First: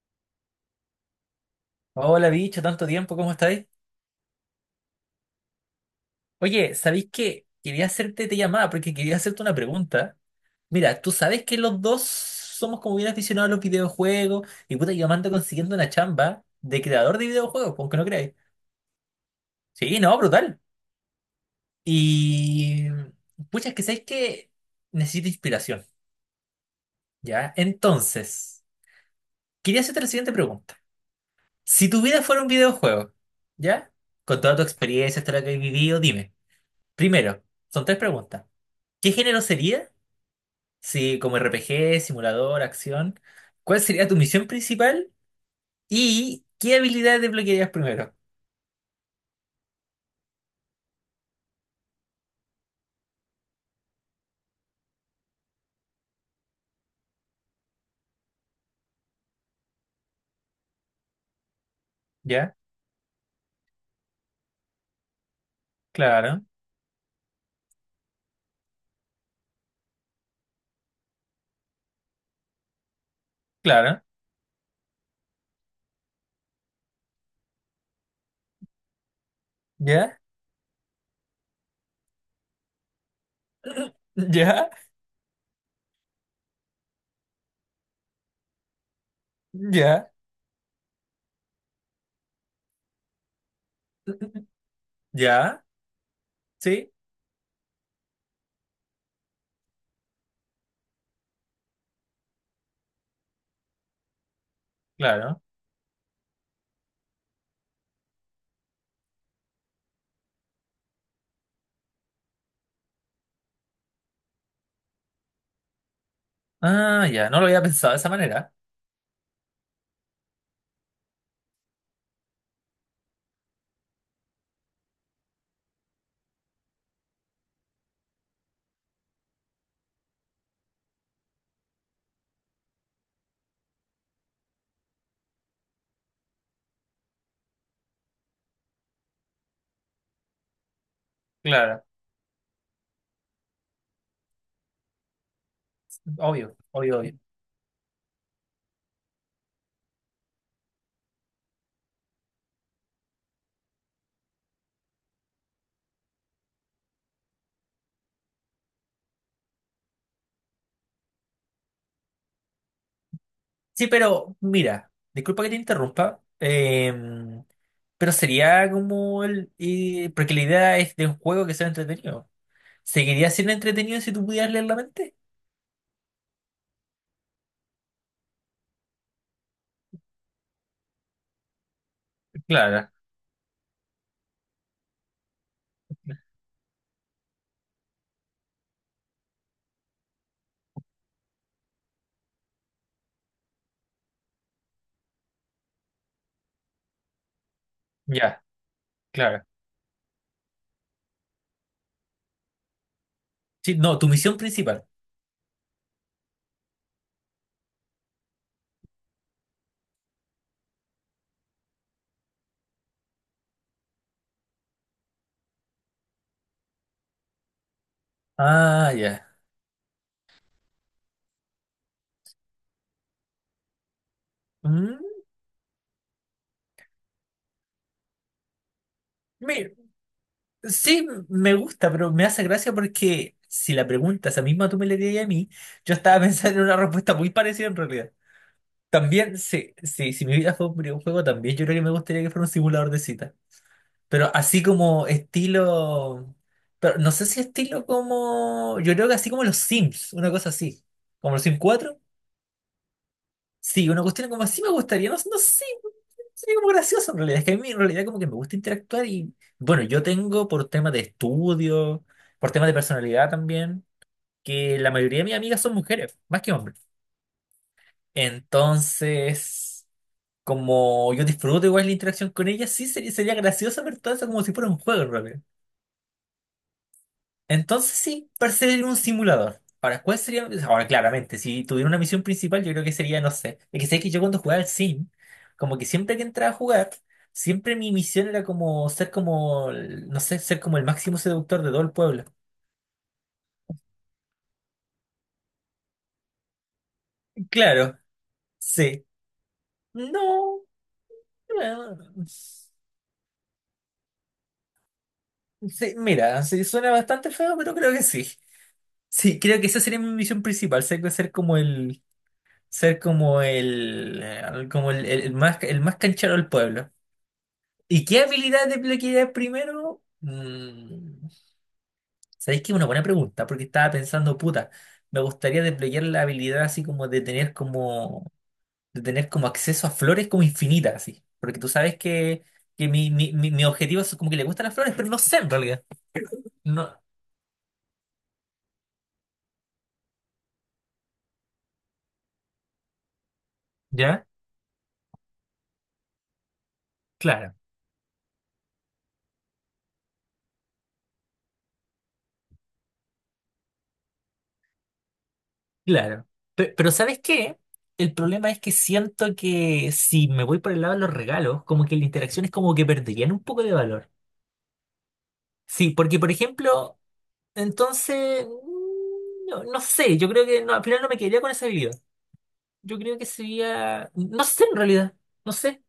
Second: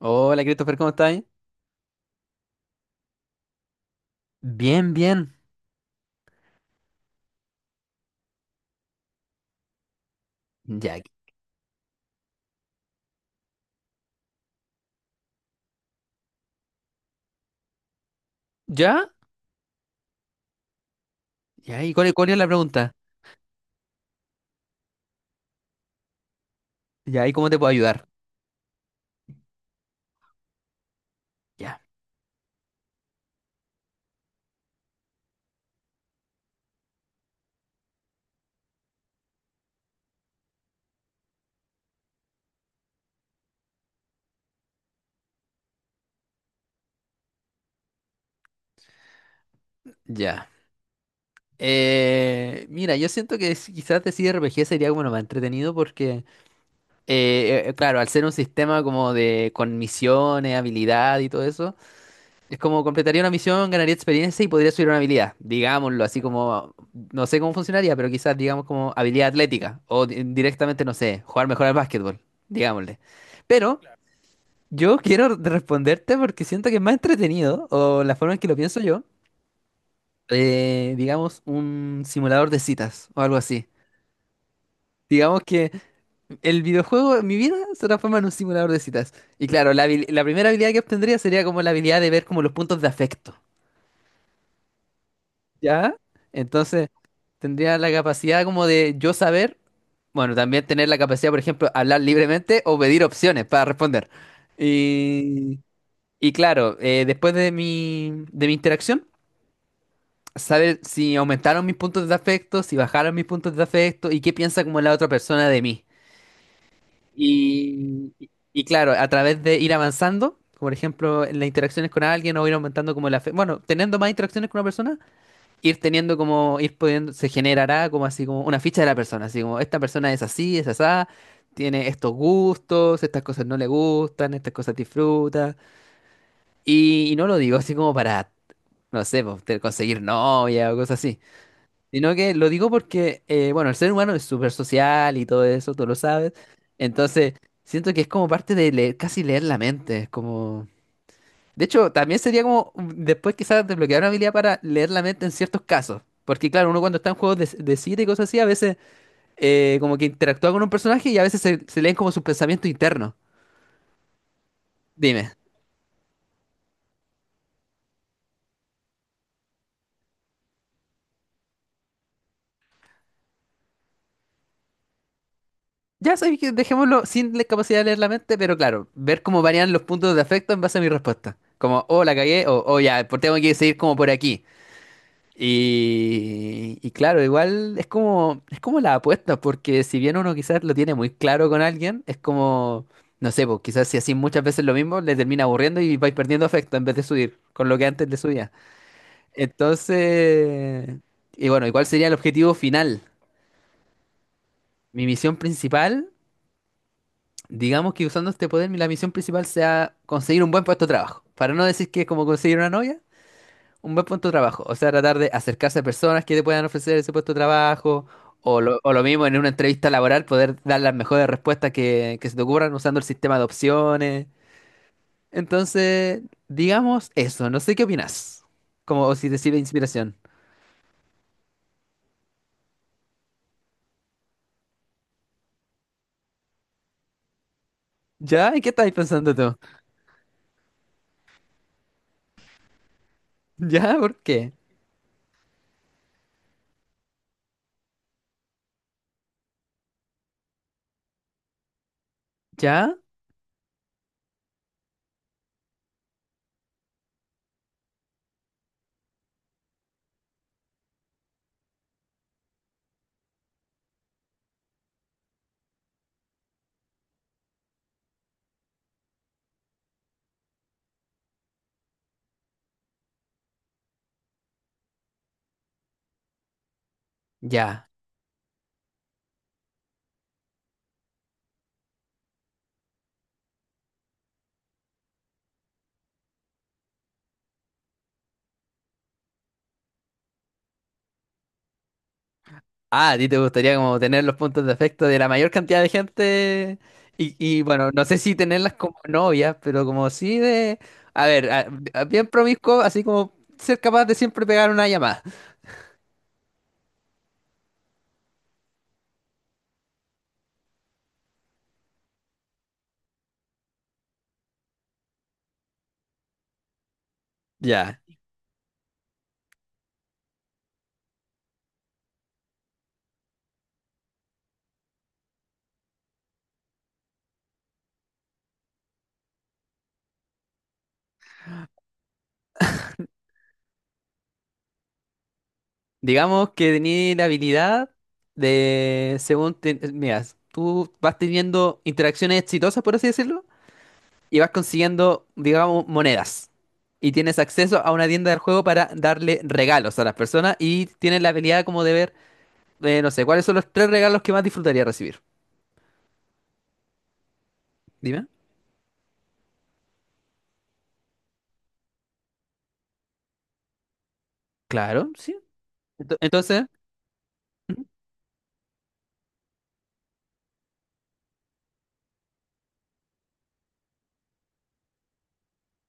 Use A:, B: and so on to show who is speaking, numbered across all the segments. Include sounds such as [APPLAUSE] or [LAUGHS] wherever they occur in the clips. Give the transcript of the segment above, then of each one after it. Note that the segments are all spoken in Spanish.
A: Hola, Christopher, ¿cómo estás?
B: Hola, bicho, tanto tiempo, ¿cómo estáis?
A: Bien, bien.
B: Oye, ¿sabéis qué? Quería hacerte te llamada porque quería hacerte una pregunta. Mira,
A: Ya.
B: tú sabes que los dos somos como bien aficionados a los videojuegos y puta, yo me ando consiguiendo una chamba de creador de videojuegos, pues, aunque no creáis.
A: ¿Ya?
B: Sí, no, brutal.
A: Ya, ¿y cuál es la
B: Y
A: pregunta?
B: pucha, es que sabéis que necesito inspiración,
A: Ya, ¿y cómo
B: ¿ya?
A: te puedo ayudar?
B: Entonces, quería hacerte la siguiente pregunta.
A: Ya.
B: Si tu vida fuera un videojuego, ¿ya? Con toda tu experiencia, hasta la que has vivido, dime. Primero, son tres preguntas. ¿Qué género sería? Sí, como RPG, simulador, acción. ¿Cuál sería tu misión principal? ¿Y qué habilidades desbloquearías primero?
A: Ya. Mira, yo siento que quizás decir RPG sería como lo más entretenido porque, claro, al ser un sistema como de con misiones, habilidad y todo eso,
B: Ya,
A: es como completaría una misión, ganaría experiencia y podría subir una habilidad, digámoslo, así
B: claro,
A: como, no sé cómo funcionaría, pero quizás digamos como habilidad atlética o directamente, no sé, jugar mejor al básquetbol, digámosle. Pero...
B: claro,
A: Yo quiero responderte porque siento que es más entretenido, o la forma en que lo pienso yo,
B: ya,
A: digamos, un simulador de citas o algo así.
B: [LAUGHS] ya,
A: Digamos que el videojuego en mi vida se transforma en un simulador de citas. Y claro,
B: ya,
A: la primera habilidad que obtendría sería como la habilidad de ver como los puntos de afecto,
B: ya,
A: ¿ya? Entonces,
B: sí,
A: tendría la capacidad como de yo saber, bueno, también tener la capacidad, por ejemplo, hablar libremente o pedir opciones para responder.
B: claro.
A: Y, y claro, después de de mi interacción. Saber si aumentaron mis puntos de afecto, si bajaron mis puntos de afecto y qué piensa como la otra persona de mí.
B: Ah, ya, no lo había pensado de esa manera.
A: Y claro, a través de ir avanzando, como por ejemplo en las interacciones con alguien o ir aumentando como la afecto, bueno, teniendo más interacciones con una persona, ir teniendo como, ir pudiendo, se generará como así como una ficha de la persona, así como esta persona es así, es asá, tiene estos gustos, estas cosas no le gustan, estas cosas disfruta. Y no lo digo así como para, no sé, pues, conseguir novia o cosas así.
B: Claro,
A: Sino que lo digo porque, bueno, el ser humano es súper social y todo eso, tú lo sabes.
B: obvio, obvio, obvio.
A: Entonces, siento que es como parte de leer, casi leer la mente. Es como... De hecho, también sería como después quizás desbloquear una habilidad para leer la mente en ciertos casos. Porque claro, uno cuando está en juegos de cita y cosas así, a veces como que interactúa con un personaje y a veces se leen como sus pensamientos internos.
B: Sí, pero mira,
A: Dime.
B: disculpa que te interrumpa, pero sería como el... porque la idea es de un juego que sea entretenido. ¿Seguiría siendo entretenido si tú pudieras leer la mente?
A: Ya sabéis que dejémoslo sin la capacidad de leer la mente, pero claro, ver cómo varían los puntos de afecto en base a mi respuesta. Como, oh, la cagué, o oh,
B: Claro,
A: ya, pues tengo que seguir como por aquí. Y claro, igual es como la apuesta, porque si bien uno quizás lo tiene muy claro con alguien, es como, no sé, pues quizás si así muchas veces lo mismo, le termina aburriendo y vais perdiendo afecto en vez de subir, con lo que antes le
B: ya,
A: subía.
B: claro.
A: Entonces, y bueno, igual sería el objetivo final.
B: Sí, no, tu misión principal.
A: Mi misión principal, digamos que usando este poder, la misión principal sea conseguir un buen puesto de trabajo. Para no decir que es como conseguir una novia. Un buen puesto de trabajo, o sea, tratar de acercarse a personas que te puedan ofrecer ese puesto de trabajo, o
B: Ah,
A: lo mismo
B: ya.
A: en una entrevista laboral, poder dar las mejores respuestas que se te ocurran usando el sistema de opciones.
B: Mm,
A: Entonces, digamos eso, no sé qué opinas, como o si te sirve de
B: me-
A: inspiración.
B: sí, me gusta, pero me hace gracia porque si la pregunta esa misma tú me la dirías a mí, yo estaba [LAUGHS] pensando en una respuesta muy parecida en realidad.
A: ¿Ya? ¿Y qué estáis pensando
B: También,
A: tú?
B: sí, sí, si mi vida fue un videojuego, también yo creo que me gustaría que fuera un simulador de cita.
A: [LAUGHS] ¿Ya? ¿Por
B: Pero
A: qué?
B: así como estilo... Pero no sé si estilo como... Yo creo que así como los Sims, una cosa así. Como los Sims 4.
A: ¿Ya?
B: Sí, una cuestión como así me gustaría, no, no sé, sería como gracioso en realidad, es que a mí en realidad como que me gusta interactuar y bueno, yo tengo por temas de estudio, por temas de personalidad también, que la mayoría de mis amigas son mujeres, más que hombres. Entonces, como yo disfruto igual la interacción con ellas, sí sería, sería gracioso ver todo eso como si fuera un juego, en realidad.
A: Ya.
B: Entonces sí, parecería un simulador. Ahora, ¿cuál sería? Ahora, claramente, si tuviera una misión principal, yo creo que sería, no sé. Es que sé que yo cuando jugaba al Sim, como que siempre que entraba a jugar, siempre mi misión era como ser como, no sé, ser como el máximo seductor de todo el pueblo.
A: Ah, a ti te gustaría como tener los puntos de afecto de la mayor cantidad de gente y, bueno,
B: Claro,
A: no sé si tenerlas como
B: sí.
A: novias, pero como sí
B: No,
A: de, a ver,
B: bueno,
A: bien promiscuo, así como ser capaz de siempre pegar una llamada.
B: sí, mira, sí, suena bastante feo, pero creo que sí. Sí, creo que esa sería mi misión principal, ser como el, el más canchero del pueblo.
A: Ya,
B: ¿Y qué habilidad desbloquearías primero? Mm, ¿sabéis que es una buena pregunta? Porque estaba pensando, puta, me gustaría desbloquear la habilidad así como de tener como, de tener como acceso a flores como infinitas, así. Porque tú sabes que mi objetivo es como que le gustan las flores, pero no sé en realidad.
A: digamos que
B: No,
A: tení la habilidad de, según, mira, tú vas teniendo interacciones exitosas, por así decirlo,
B: ¿ya?
A: y vas consiguiendo, digamos, monedas. Y tienes
B: Claro,
A: acceso a una tienda del juego para darle regalos a las personas y tienes la habilidad como de ver. No sé, ¿cuáles son los tres regalos que más disfrutaría recibir?
B: claro. Pero ¿sabes qué? El
A: Dime.
B: problema es que siento que si me voy por el lado de los regalos, como que la interacción es como que perderían un poco de valor.
A: Claro, sí.
B: Sí, porque por
A: Entonces,
B: ejemplo...
A: ujú,
B: Entonces, mm, no, no sé, yo creo que no, al final no me quedaría con esa bebida. Yo creo que sería, no sé en realidad, no sé.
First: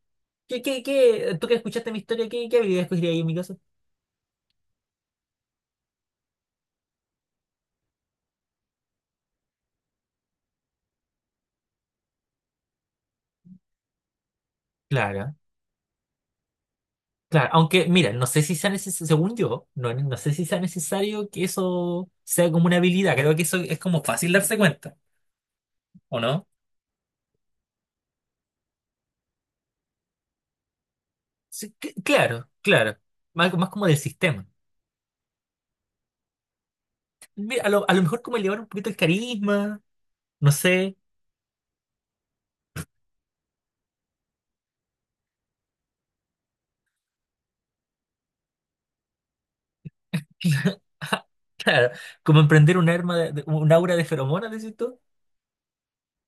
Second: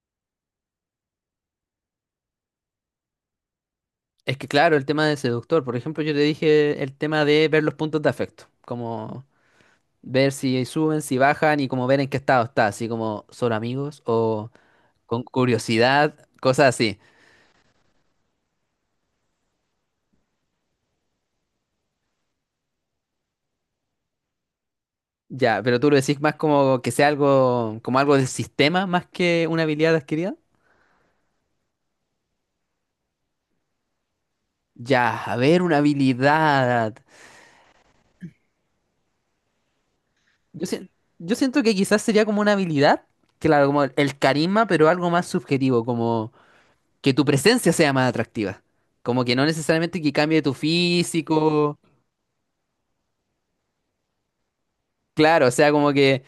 B: ¿Qué? Tú que escuchaste mi historia, ¿qué bebida escogería yo en mi caso?
A: es que claro, el tema de seductor, por ejemplo, yo te dije el tema de ver los puntos de afecto, como ver si suben, si bajan y como ver en qué estado está, así como son amigos o con
B: Claro,
A: curiosidad, cosas así.
B: claro. Aunque, mira, no sé si sea necesario, según yo, no, no sé si sea necesario que eso sea como una habilidad. Creo que eso es como fácil darse cuenta,
A: Ya, pero tú lo decís
B: ¿o
A: más
B: no?
A: como que sea algo, como algo del sistema más que una habilidad adquirida.
B: Sí, claro, claro. Más, más como del sistema.
A: Ya, a ver, una habilidad.
B: Mira, a lo mejor como elevar un poquito el carisma, no
A: Yo, sien-
B: sé.
A: yo siento que quizás sería como una habilidad, claro, como el carisma, pero algo más subjetivo, como que tu presencia sea más atractiva. Como que no necesariamente que cambie tu
B: [LAUGHS]
A: físico,
B: Claro, como emprender un arma un aura de feromonas, decís tú.
A: claro, o sea, como que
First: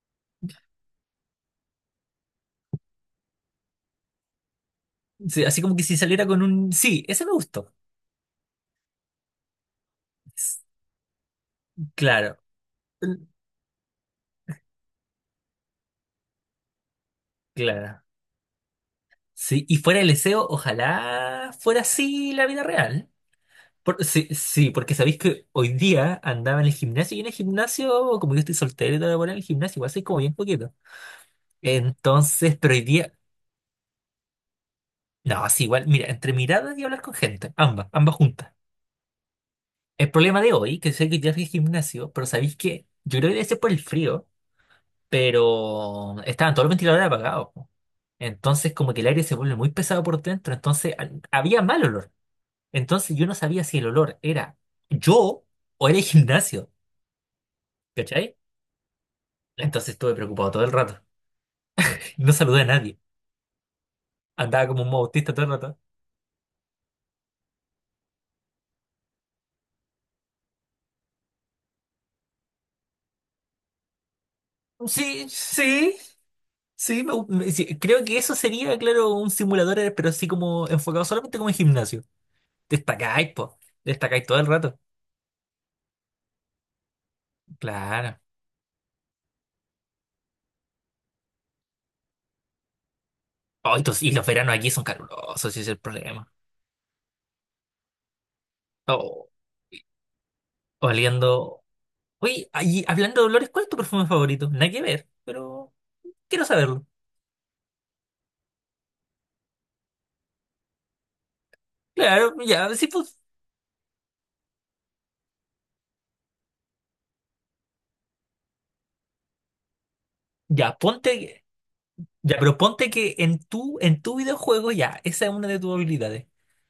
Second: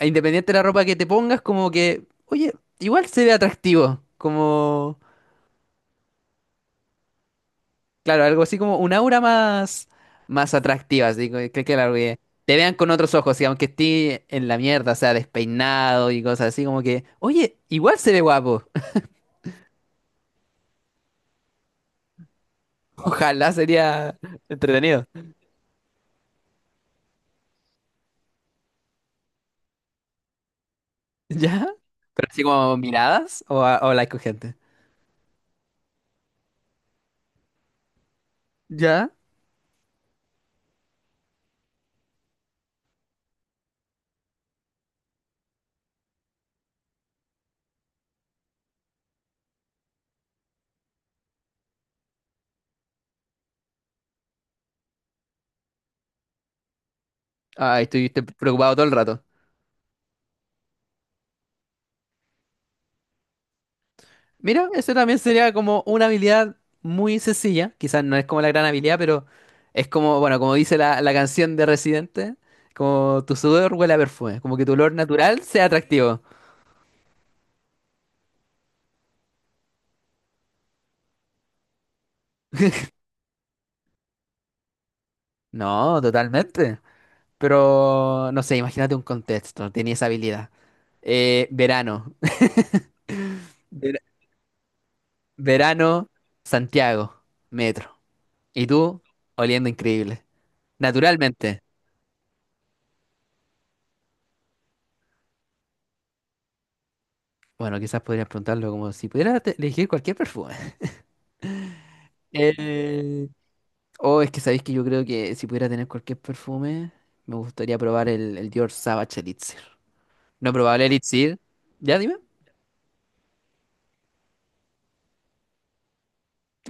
A: independiente de la ropa que te pongas, como que, oye, igual se ve atractivo, como,
B: Sí, así como que si saliera con un. Sí, ese me gustó.
A: claro, algo así como un aura más, más atractiva, así que, que, claro, que
B: Claro,
A: te vean con otros ojos, y aunque esté en la mierda, o sea, despeinado y cosas así, como que, oye, igual
B: claro.
A: se ve guapo.
B: Sí, y fuera el deseo, ojalá fuera así la vida real.
A: Ojalá sería
B: Sí, sí, porque
A: entretenido.
B: sabéis
A: [LAUGHS]
B: que hoy día andaba en el gimnasio y en el gimnasio, como yo estoy soltero y todo, bueno, en el gimnasio igual soy como bien poquito.
A: ¿Ya? Pero así
B: Entonces, pero
A: como
B: hoy día,
A: miradas o, o like con gente.
B: no, sí, igual, mira, entre miradas y hablar con gente, ambas, ambas juntas.
A: ¿Ya?
B: El problema de hoy, que sé que ya fui al gimnasio, pero ¿sabéis qué? Yo creo que debe ser por el frío, pero estaban todos los ventiladores apagados. Po. Entonces como que el aire se vuelve muy pesado por dentro, había mal olor. Entonces yo no sabía si el olor era yo o era el gimnasio,
A: Ay, estuviste
B: ¿cachai?
A: preocupado todo el rato.
B: Entonces estuve preocupado todo el rato. [LAUGHS] No saludé a nadie.
A: Mira,
B: Andaba como un
A: eso también
B: autista todo el
A: sería
B: rato.
A: como una habilidad muy sencilla. Quizás no es como la gran habilidad, pero es como, bueno, como dice la canción de Residente, como tu sudor huele a perfume, como que tu olor
B: Sí,
A: natural sea
B: sí,
A: atractivo.
B: sí, sí, creo que eso sería, claro, un simulador, pero así como enfocado solamente como en gimnasio. Destacáis, po. Destacáis todo el rato.
A: No, totalmente.
B: Claro.
A: Pero, no sé, imagínate un contexto, tenía esa habilidad. Verano.
B: Oh, y, y
A: [LAUGHS]
B: los veranos aquí son calurosos, ese es el
A: Verano,
B: problema.
A: Santiago, metro. Y tú,
B: Oh,
A: oliendo increíble. Naturalmente.
B: oliendo. Oye, ahí, hablando de olores, ¿cuál es tu perfume favorito? Nada que ver, pero quiero saberlo.
A: Bueno, quizás podrías preguntarlo como si pudiera elegir cualquier perfume.
B: Claro, ya, sí, pues.
A: Eh, oh, es que sabéis que yo creo que si pudiera tener cualquier perfume, me gustaría probar el Dior Sauvage Elixir. No
B: Ya,
A: probable
B: ponte.
A: Elixir.
B: Que-
A: Ya dime.
B: Ya, pero ponte que en tu videojuego, ya, esa es una de tus habilidades.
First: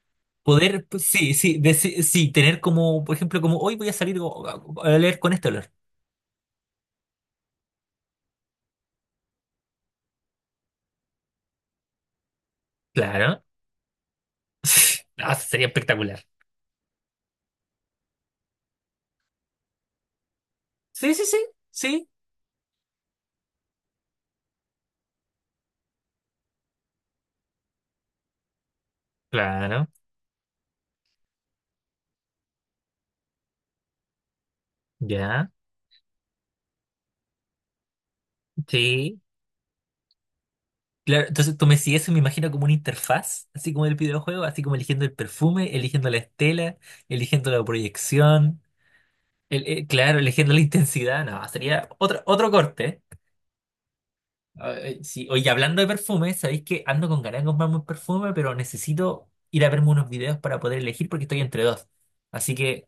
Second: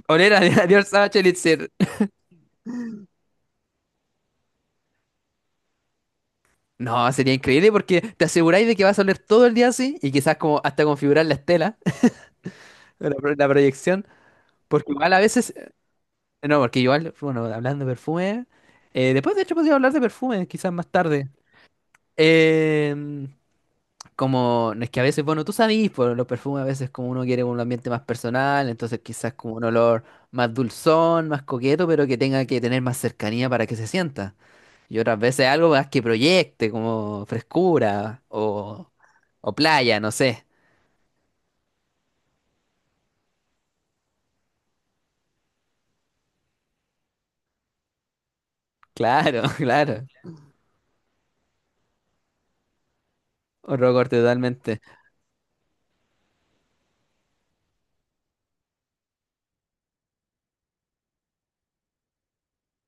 A: Oler a [LAUGHS] Dior
B: Poder, pues,
A: Sauvage
B: sí, sí,
A: Elixir.
B: sí, sí, tener como, por ejemplo, como hoy voy a salir a oler con este olor.
A: No, sería increíble porque te aseguráis de que vas a oler todo el día así y quizás como hasta configurar la estela, [LAUGHS]
B: Claro.
A: la proyección. Porque
B: [LAUGHS]
A: igual a
B: Ah,
A: veces.
B: sería espectacular.
A: No, porque igual, bueno, hablando de perfume, después de hecho podría hablar de perfumes, quizás más
B: Sí, sí,
A: tarde.
B: sí, sí,
A: Em, Como, no es que a veces, bueno, tú sabes, por los perfumes a veces como uno quiere un ambiente más personal, entonces quizás como un
B: claro.
A: olor más dulzón, más coqueto, pero que tenga que tener más cercanía para que se sienta. Y otras veces
B: Ya,
A: algo más que proyecte, como frescura
B: sí.
A: o playa, no sé.
B: Claro, entonces tú me sigues y me imagino como una interfaz, así como el videojuego, así como eligiendo el perfume, eligiendo la estela, eligiendo la proyección,
A: Claro, [LAUGHS] claro.
B: claro, eligiendo la intensidad, no, sería otro, otro corte.
A: Otro corte
B: Ah,
A: totalmente.
B: sí, oye, hablando de perfume, sabéis que ando con ganas de comprarme un perfume, pero necesito ir a verme unos videos para poder elegir porque estoy entre dos. Así que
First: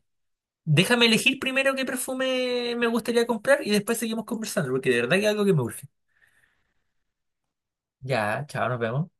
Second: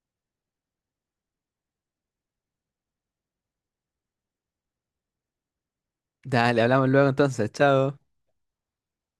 B: déjame elegir primero qué perfume me gustaría comprar y después seguimos conversando, porque de verdad que es algo que me urge.
A: Dale, hablamos luego entonces, chao.
B: Ya, chao, nos vemos.